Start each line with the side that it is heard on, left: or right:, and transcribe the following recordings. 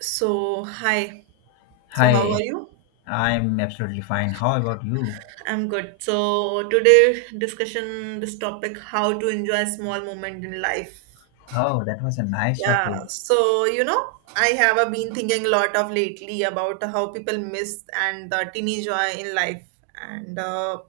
right: So, hi. So, how are
left: Hi,
right: you?
left: I'm absolutely fine. How about you?
right: I'm good. So, today discussion this topic how to enjoy small moment in life.
left: Oh, that was a nice topic.
right: Yeah. I have been thinking a lot of lately about how people miss and the teeny joy in life. And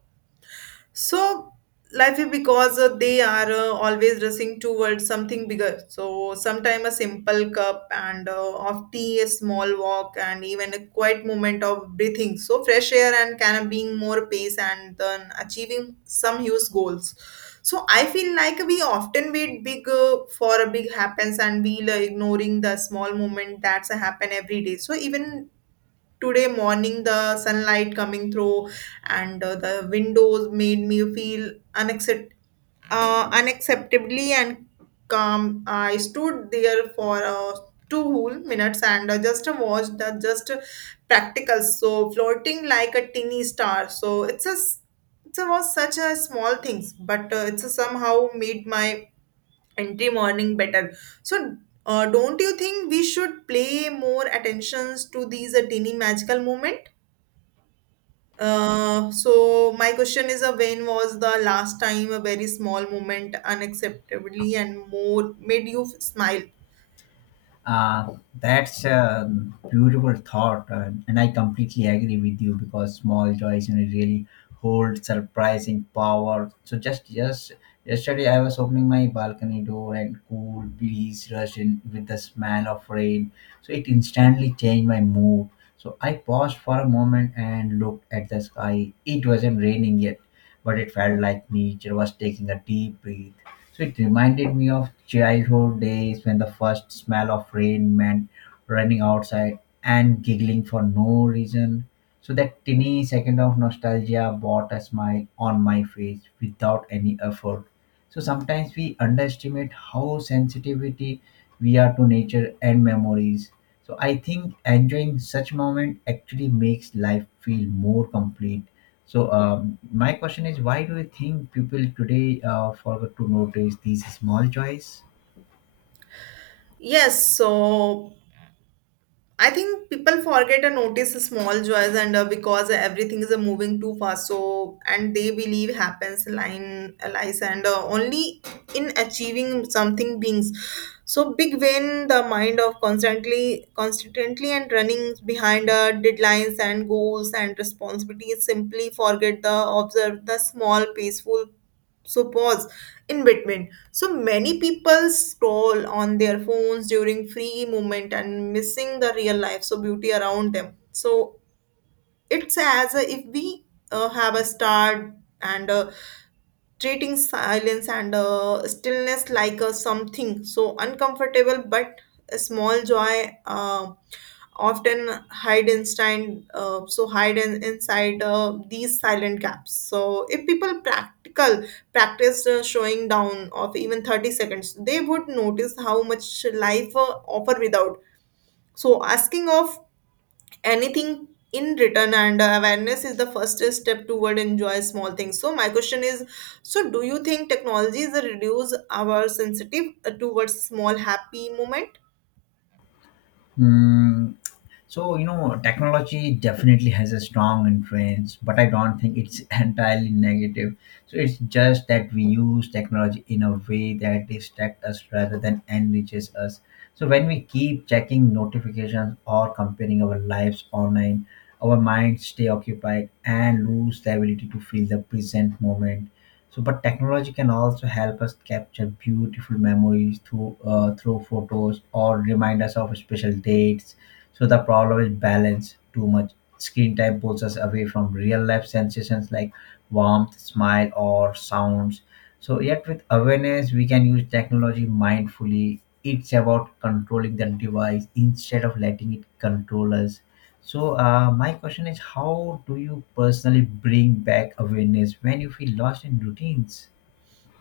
right: So Life is because they are always rushing towards something bigger. So sometime a simple cup and of tea, a small walk, and even a quiet moment of breathing. So fresh air and kind of being more pace and then achieving some huge goals. So I feel like we often wait big for a big happens and we ignoring the small moment that's a happen every day. So even today morning the sunlight coming through and the windows made me feel unacceptably and calm. I stood there for two whole minutes and just watched the just practical so floating like a teeny star. So it was such a small things but it's somehow made my entry morning better. So don't you think we should play more attentions to these teeny magical moment. So my question is, when was the last time a very small moment, unacceptably and more made you smile?
left: Uh, that's a beautiful thought and I completely agree with you because small joys really hold surprising power. So just yesterday, I was opening my balcony door, and cool breeze rushed in with the smell of rain. So it instantly changed my mood. So I paused for a moment and looked at the sky. It wasn't raining yet, but it felt like nature was taking a deep breath. So it reminded me of childhood days when the first smell of rain meant running outside and giggling for no reason. So that tiny second of nostalgia brought a smile on my face without any effort. So sometimes we underestimate how sensitivity we are to nature and memories. So I think enjoying such moment actually makes life feel more complete. So my question is, why do you think people today forget to notice these small joys?
right: Yes, so I think people forget and notice the small joys, and because everything is moving too fast, so and they believe happens line lies and only in achieving something beings. So big win the mind of constantly and running behind deadlines and goals and responsibilities. Simply forget the observe the small peaceful so pause in between. So many people scroll on their phones during free moment and missing the real life so beauty around them. So it's as if we have a start and treating silence and stillness like a something so uncomfortable but a small joy often hide inside these silent gaps. So if people practical practice showing down of even 30 seconds, they would notice how much life offer without so asking of anything in return. And Awareness is the first step toward enjoy small things. So my question is, so do you think technologies reduce our sensitive towards small happy moment?
left: Hmm. So, you know, technology definitely has a strong influence, but I don't think it's entirely negative. So, it's just that we use technology in a way that distracts us rather than enriches us. So, when we keep checking notifications or comparing our lives online, our minds stay occupied and lose the ability to feel the present moment. So, but technology can also help us capture beautiful memories through photos or remind us of special dates, so the problem is balance. Too much screen time pulls us away from real life sensations like warmth, smile, or sounds. So yet with awareness, we can use technology mindfully. It's about controlling the device instead of letting it control us. So my question is, how do you personally bring back awareness when you feel lost in routines?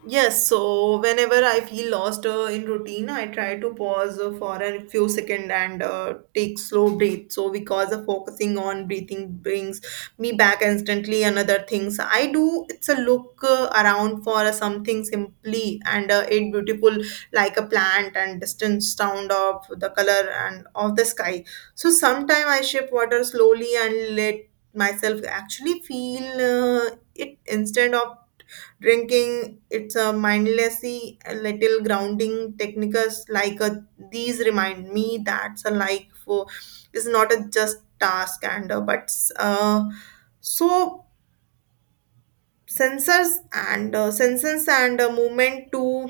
right: Yes, so whenever I feel lost in routine, I try to pause for a few seconds and take slow breath. So because of focusing on breathing brings me back instantly. Another things I do, it's a look around for something simply and it beautiful, like a plant and distant sound of the color and of the sky. So sometime I shift water slowly and let myself actually feel it instead of drinking, it's a mindlessly a little grounding techniques like a, these remind me that's a like for is not a just task and but uh, so sensors and senses and movement too.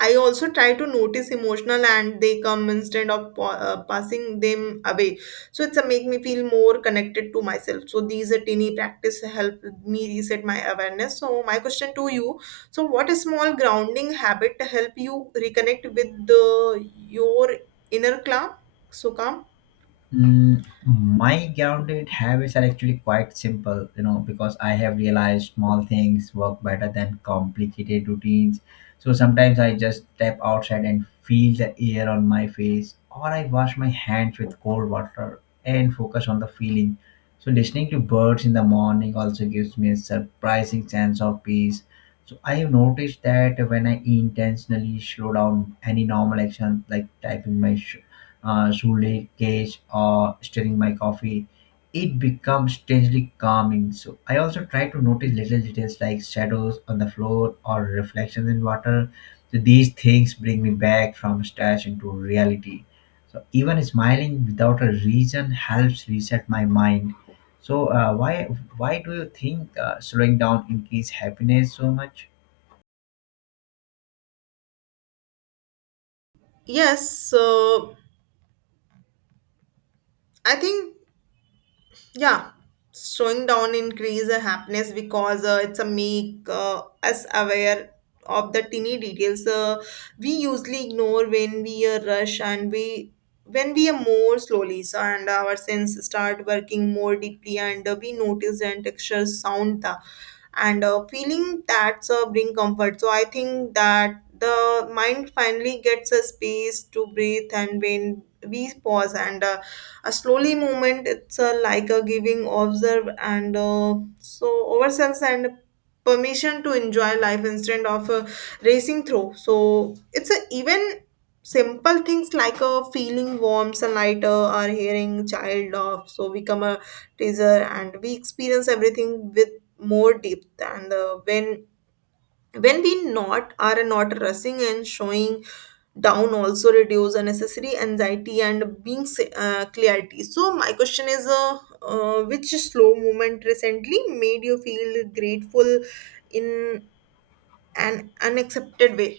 right: I also try to notice emotional and they come instead of passing them away. So it's a make me feel more connected to myself. So these are teeny practice help me reset my awareness. So my question to you: so what small grounding habit help you reconnect with the your inner calm? So calm.
left: Mm, my grounded habits are actually quite simple, you know, because I have realized small things work better than complicated routines. So sometimes I just step outside and feel the air on my face, or I wash my hands with cold water and focus on the feeling. So listening to birds in the morning also gives me a surprising sense of peace. So I have noticed that when I intentionally slow down any normal action like typing my uh, cage or stirring my coffee, it becomes strangely calming. So I also try to notice little details like shadows on the floor or reflections in water. So these things bring me back from stress into reality. So even smiling without a reason helps reset my mind. So why do you think slowing down increase happiness so much?
right: Yes. I think Yeah, Slowing down increase the happiness because it's a make us aware of the tiny details we usually ignore when we are rush and we are more slowly. So and our sense start working more deeply and we notice and texture sound the and feeling that's bring comfort. So I think that the mind finally gets a space to breathe. And when we pause and a slowly movement, it's like a giving observe and so ourselves and permission to enjoy life instead of racing through. So it's a even simple things like a feeling warm sunlight or hearing child laugh so become a teaser and we experience everything with more deep and when we not are not rushing. And showing down also reduce unnecessary anxiety and being clarity. So my question is, which slow movement recently made you feel grateful in an unaccepted way?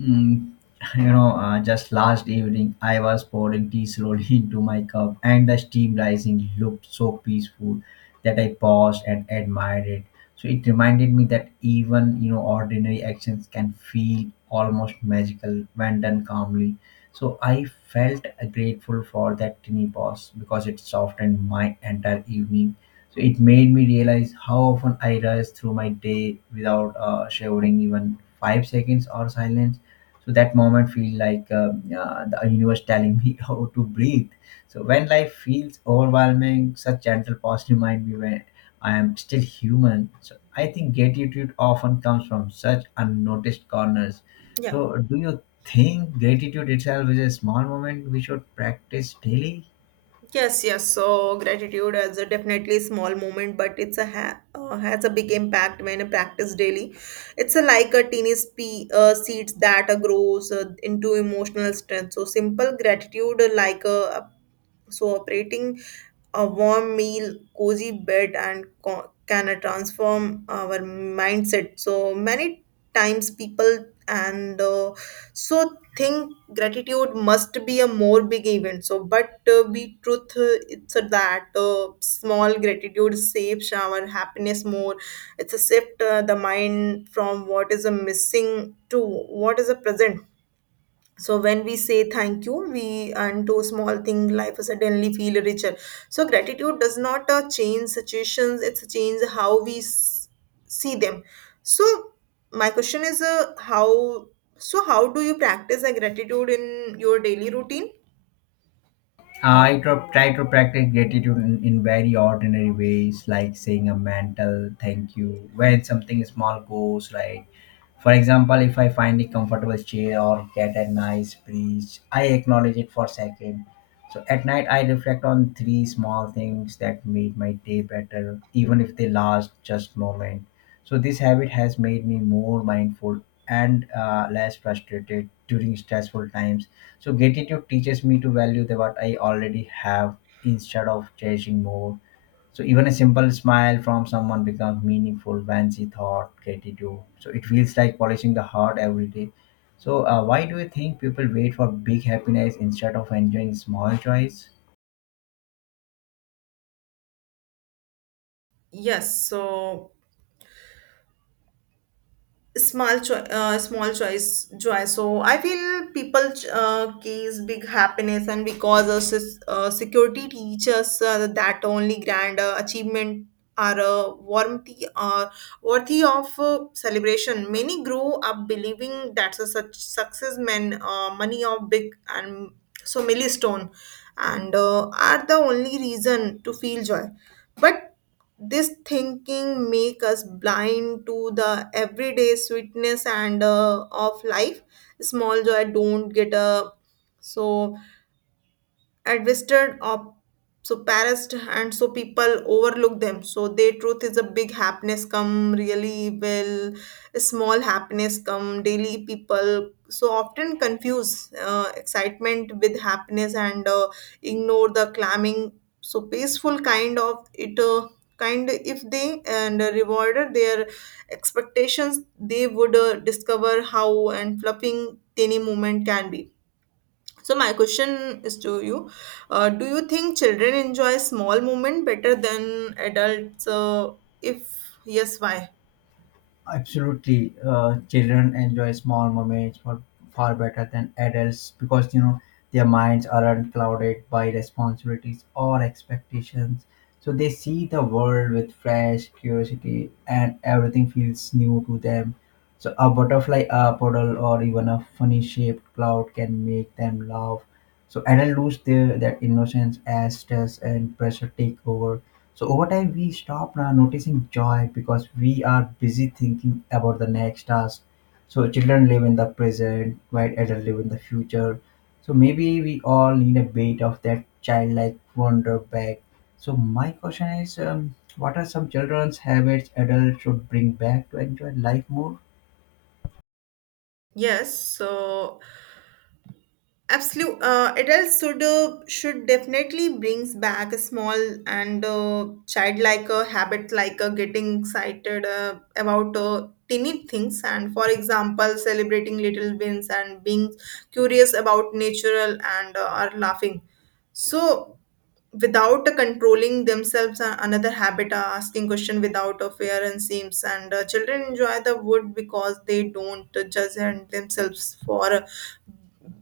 left: Mm, you know, just last evening I was pouring tea slowly into my cup, and the steam rising looked so peaceful that I paused and admired it. So it reminded me that even you know ordinary actions can feel almost magical when done calmly. So I felt grateful for that tiny pause because it softened my entire evening. So it made me realize how often I rush through my day without showering even 5 seconds or silence, so that moment feel like the universe telling me how to breathe, so when life feels overwhelming such gentle pause remind me when I am still human, so I think gratitude often comes from such unnoticed corners. So
right: Yeah.
left: do you think gratitude itself is a small moment we should practice daily?
right: Yes, yes. So gratitude is a definitely small moment, but it's has a big impact when practiced daily. It's a, like a tiny seeds that grows into emotional strength. So simple gratitude, like a so, operating a warm meal, cozy bed, and can transform our mindset. So, many times people and think gratitude must be a more big event so but be truth it's a that small gratitude shapes our happiness more. It's a shift the mind from what is a missing to what is a present. So when we say thank you we and do small thing life suddenly feel richer. So gratitude does not change situations, it's change how we see them. So my question is, how do you practice a gratitude in your daily routine?
left: I tr- try to practice gratitude in very ordinary ways, like saying a mental thank you when something small goes right. For example, if I find a comfortable chair or get a nice breeze, I acknowledge it for a second. So at night, I reflect on three small things that made my day better, even if they last just moment. So this habit has made me more mindful and less frustrated during stressful times, so gratitude teaches me to value the what I already have instead of chasing more. So even a simple smile from someone becomes meaningful when she thought gratitude. So it feels like polishing the heart every day. So why do you think people wait for big happiness instead of enjoying small joys?
right: Yes, so small choice joy. So I feel people case big happiness and because a security teaches that only grand achievement are worthy of celebration. Many grow up believing that a such success meant money or big and so milestone and are the only reason to feel joy. But this thinking make us blind to the everyday sweetness and of life. Small joy don't get a so administered or suppressed and so people overlook them. So their truth is a big happiness come really well, small happiness come daily. People so often confuse excitement with happiness and ignore the climbing so peaceful kind of it kind if they and rewarded their expectations, they would discover how and fluffing tiny moment can be. So my question is to you: do you think children enjoy small moment better than adults? If yes, why?
left: Absolutely, children enjoy small moments for far better than adults because you know their minds aren't clouded by responsibilities or expectations. So they see the world with fresh curiosity, and everything feels new to them. So a butterfly, a puddle, or even a funny-shaped cloud can make them laugh. So adults lose their that innocence as stress and pressure take over. So over time, we stop noticing joy because we are busy thinking about the next task. So children live in the present, while adults live in the future. So maybe we all need a bit of that childlike wonder back. So my question is, what are some children's habits adults should bring back to enjoy life more?
right: Yes. So absolutely, adults should definitely brings back a small and childlike habit, like getting excited about tiny things, and for example celebrating little wins and being curious about natural and are laughing. So without controlling themselves, another habit asking question without a fear and seems. And children enjoy the wood because they don't judge and themselves for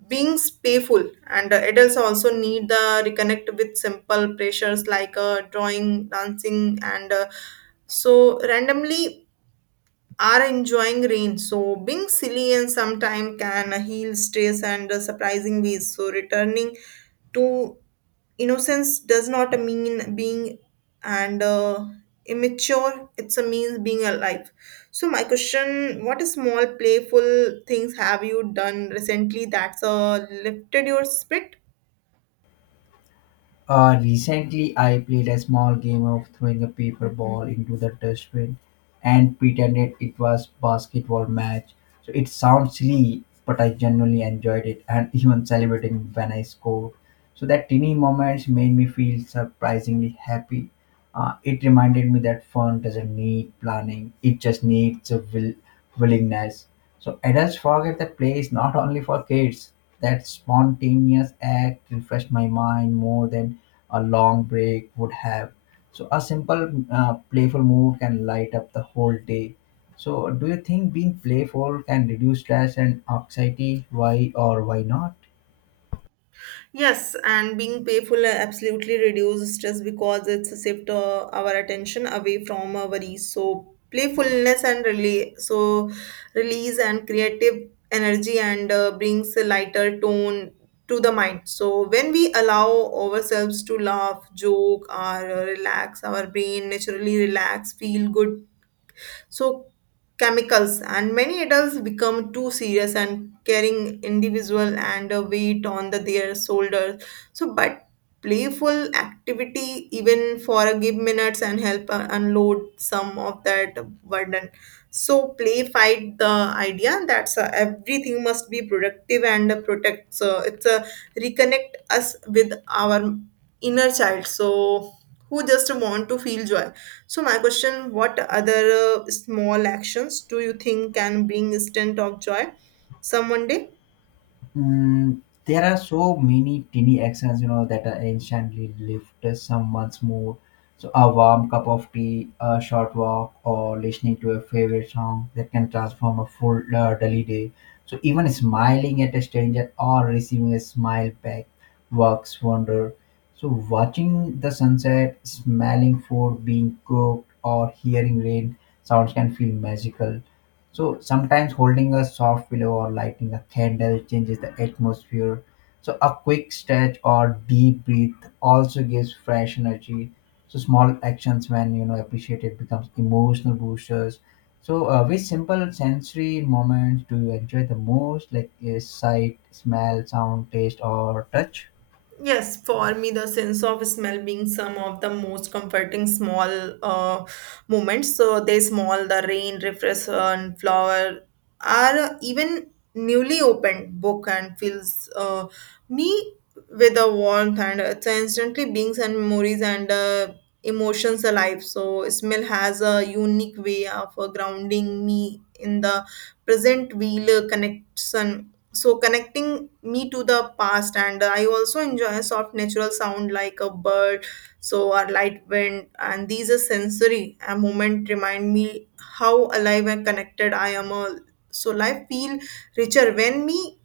right: being payful. And adults also need the reconnect with simple pressures like drawing dancing and so randomly are enjoying rain, so being silly and sometime can heal stress and surprising ways. So returning to innocence does not mean being and immature, it's a means being alive. So my question, what small playful things have you done recently that's lifted your spirit?
left: Recently, I played a small game of throwing a paper ball into the dustbin and pretended it was basketball match. So it sounds silly, but I genuinely enjoyed it and even celebrating when I scored. So that teeny moments made me feel surprisingly happy. It reminded me that fun doesn't need planning; it just needs a willingness. So adults forget that play is not only for kids. That spontaneous act refreshed my mind more than a long break would have. So a simple playful mood can light up the whole day. So do you think being playful can reduce stress and anxiety? Why or why not?
right: Yes, and being payful absolutely reduces stress because it's a shift our attention away from our worries. So playfulness and release, so release and creative energy and brings a lighter tone to the mind. So when we allow ourselves to laugh, joke, or relax, our brain naturally relax, feel good so chemicals. And many adults become too serious and carrying individual and a weight on their shoulders. So but playful activity even for a give minutes and help unload some of that burden. So play fight the idea that everything must be productive and protect. So it's a reconnect us with our inner child, so who just want to feel joy. So my question, what other small actions do you think can bring instant of joy some one day?
left: Mm, there are so many tiny actions, you know, that are instantly lift someone's mood. So a warm cup of tea, a short walk, or listening to a favorite song that can transform a full dull day. So even smiling at a stranger or receiving a smile back works wonder. So watching the sunset, smelling food being cooked, or hearing rain sounds can feel magical. So sometimes holding a soft pillow or lighting a candle changes the atmosphere. So a quick stretch or deep breath also gives fresh energy. So small actions, when you know appreciated, becomes emotional boosters. So which simple sensory moments do you enjoy the most, like sight, smell, sound, taste, or touch?
right: Yes, for me, the sense of smell being some of the most comforting small uh, moments. So they small, the rain, refreshment, flower are even newly opened book and fills me with a warmth and it's instantly beings and memories and emotions alive. So smell has a unique way of grounding me in the present wheel connection. So connecting me to the past. And I also enjoy a soft natural sound like a bird so or light wind, and these are sensory a moment remind me how alive and connected I am all. So life feel richer when me,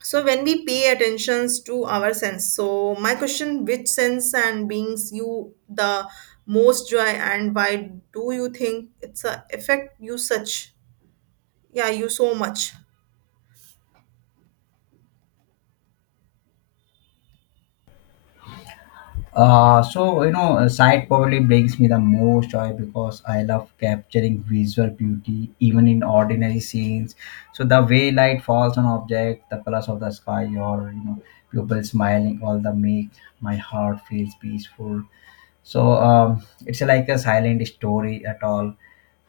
right: so when we pay attentions to our sense. So my question, which sense and beings you the most joy and why do you think it's a effect you such? Yeah, you so much.
left: So you know, sight probably brings me the most joy because I love capturing visual beauty even in ordinary scenes. So the way light falls on object, the colors of the sky, or you know, people smiling, all the make my heart feels peaceful. So it's like a silent story at all.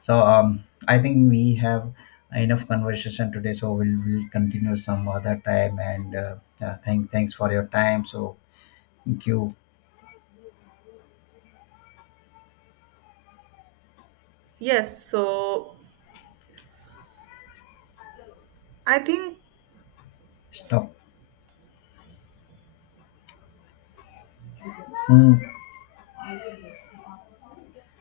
left: So I think we have enough conversation today. So we'll continue some other time. And yeah, thanks for your time. So thank you.
right: Yes, so I think
left: Stop. Hmm.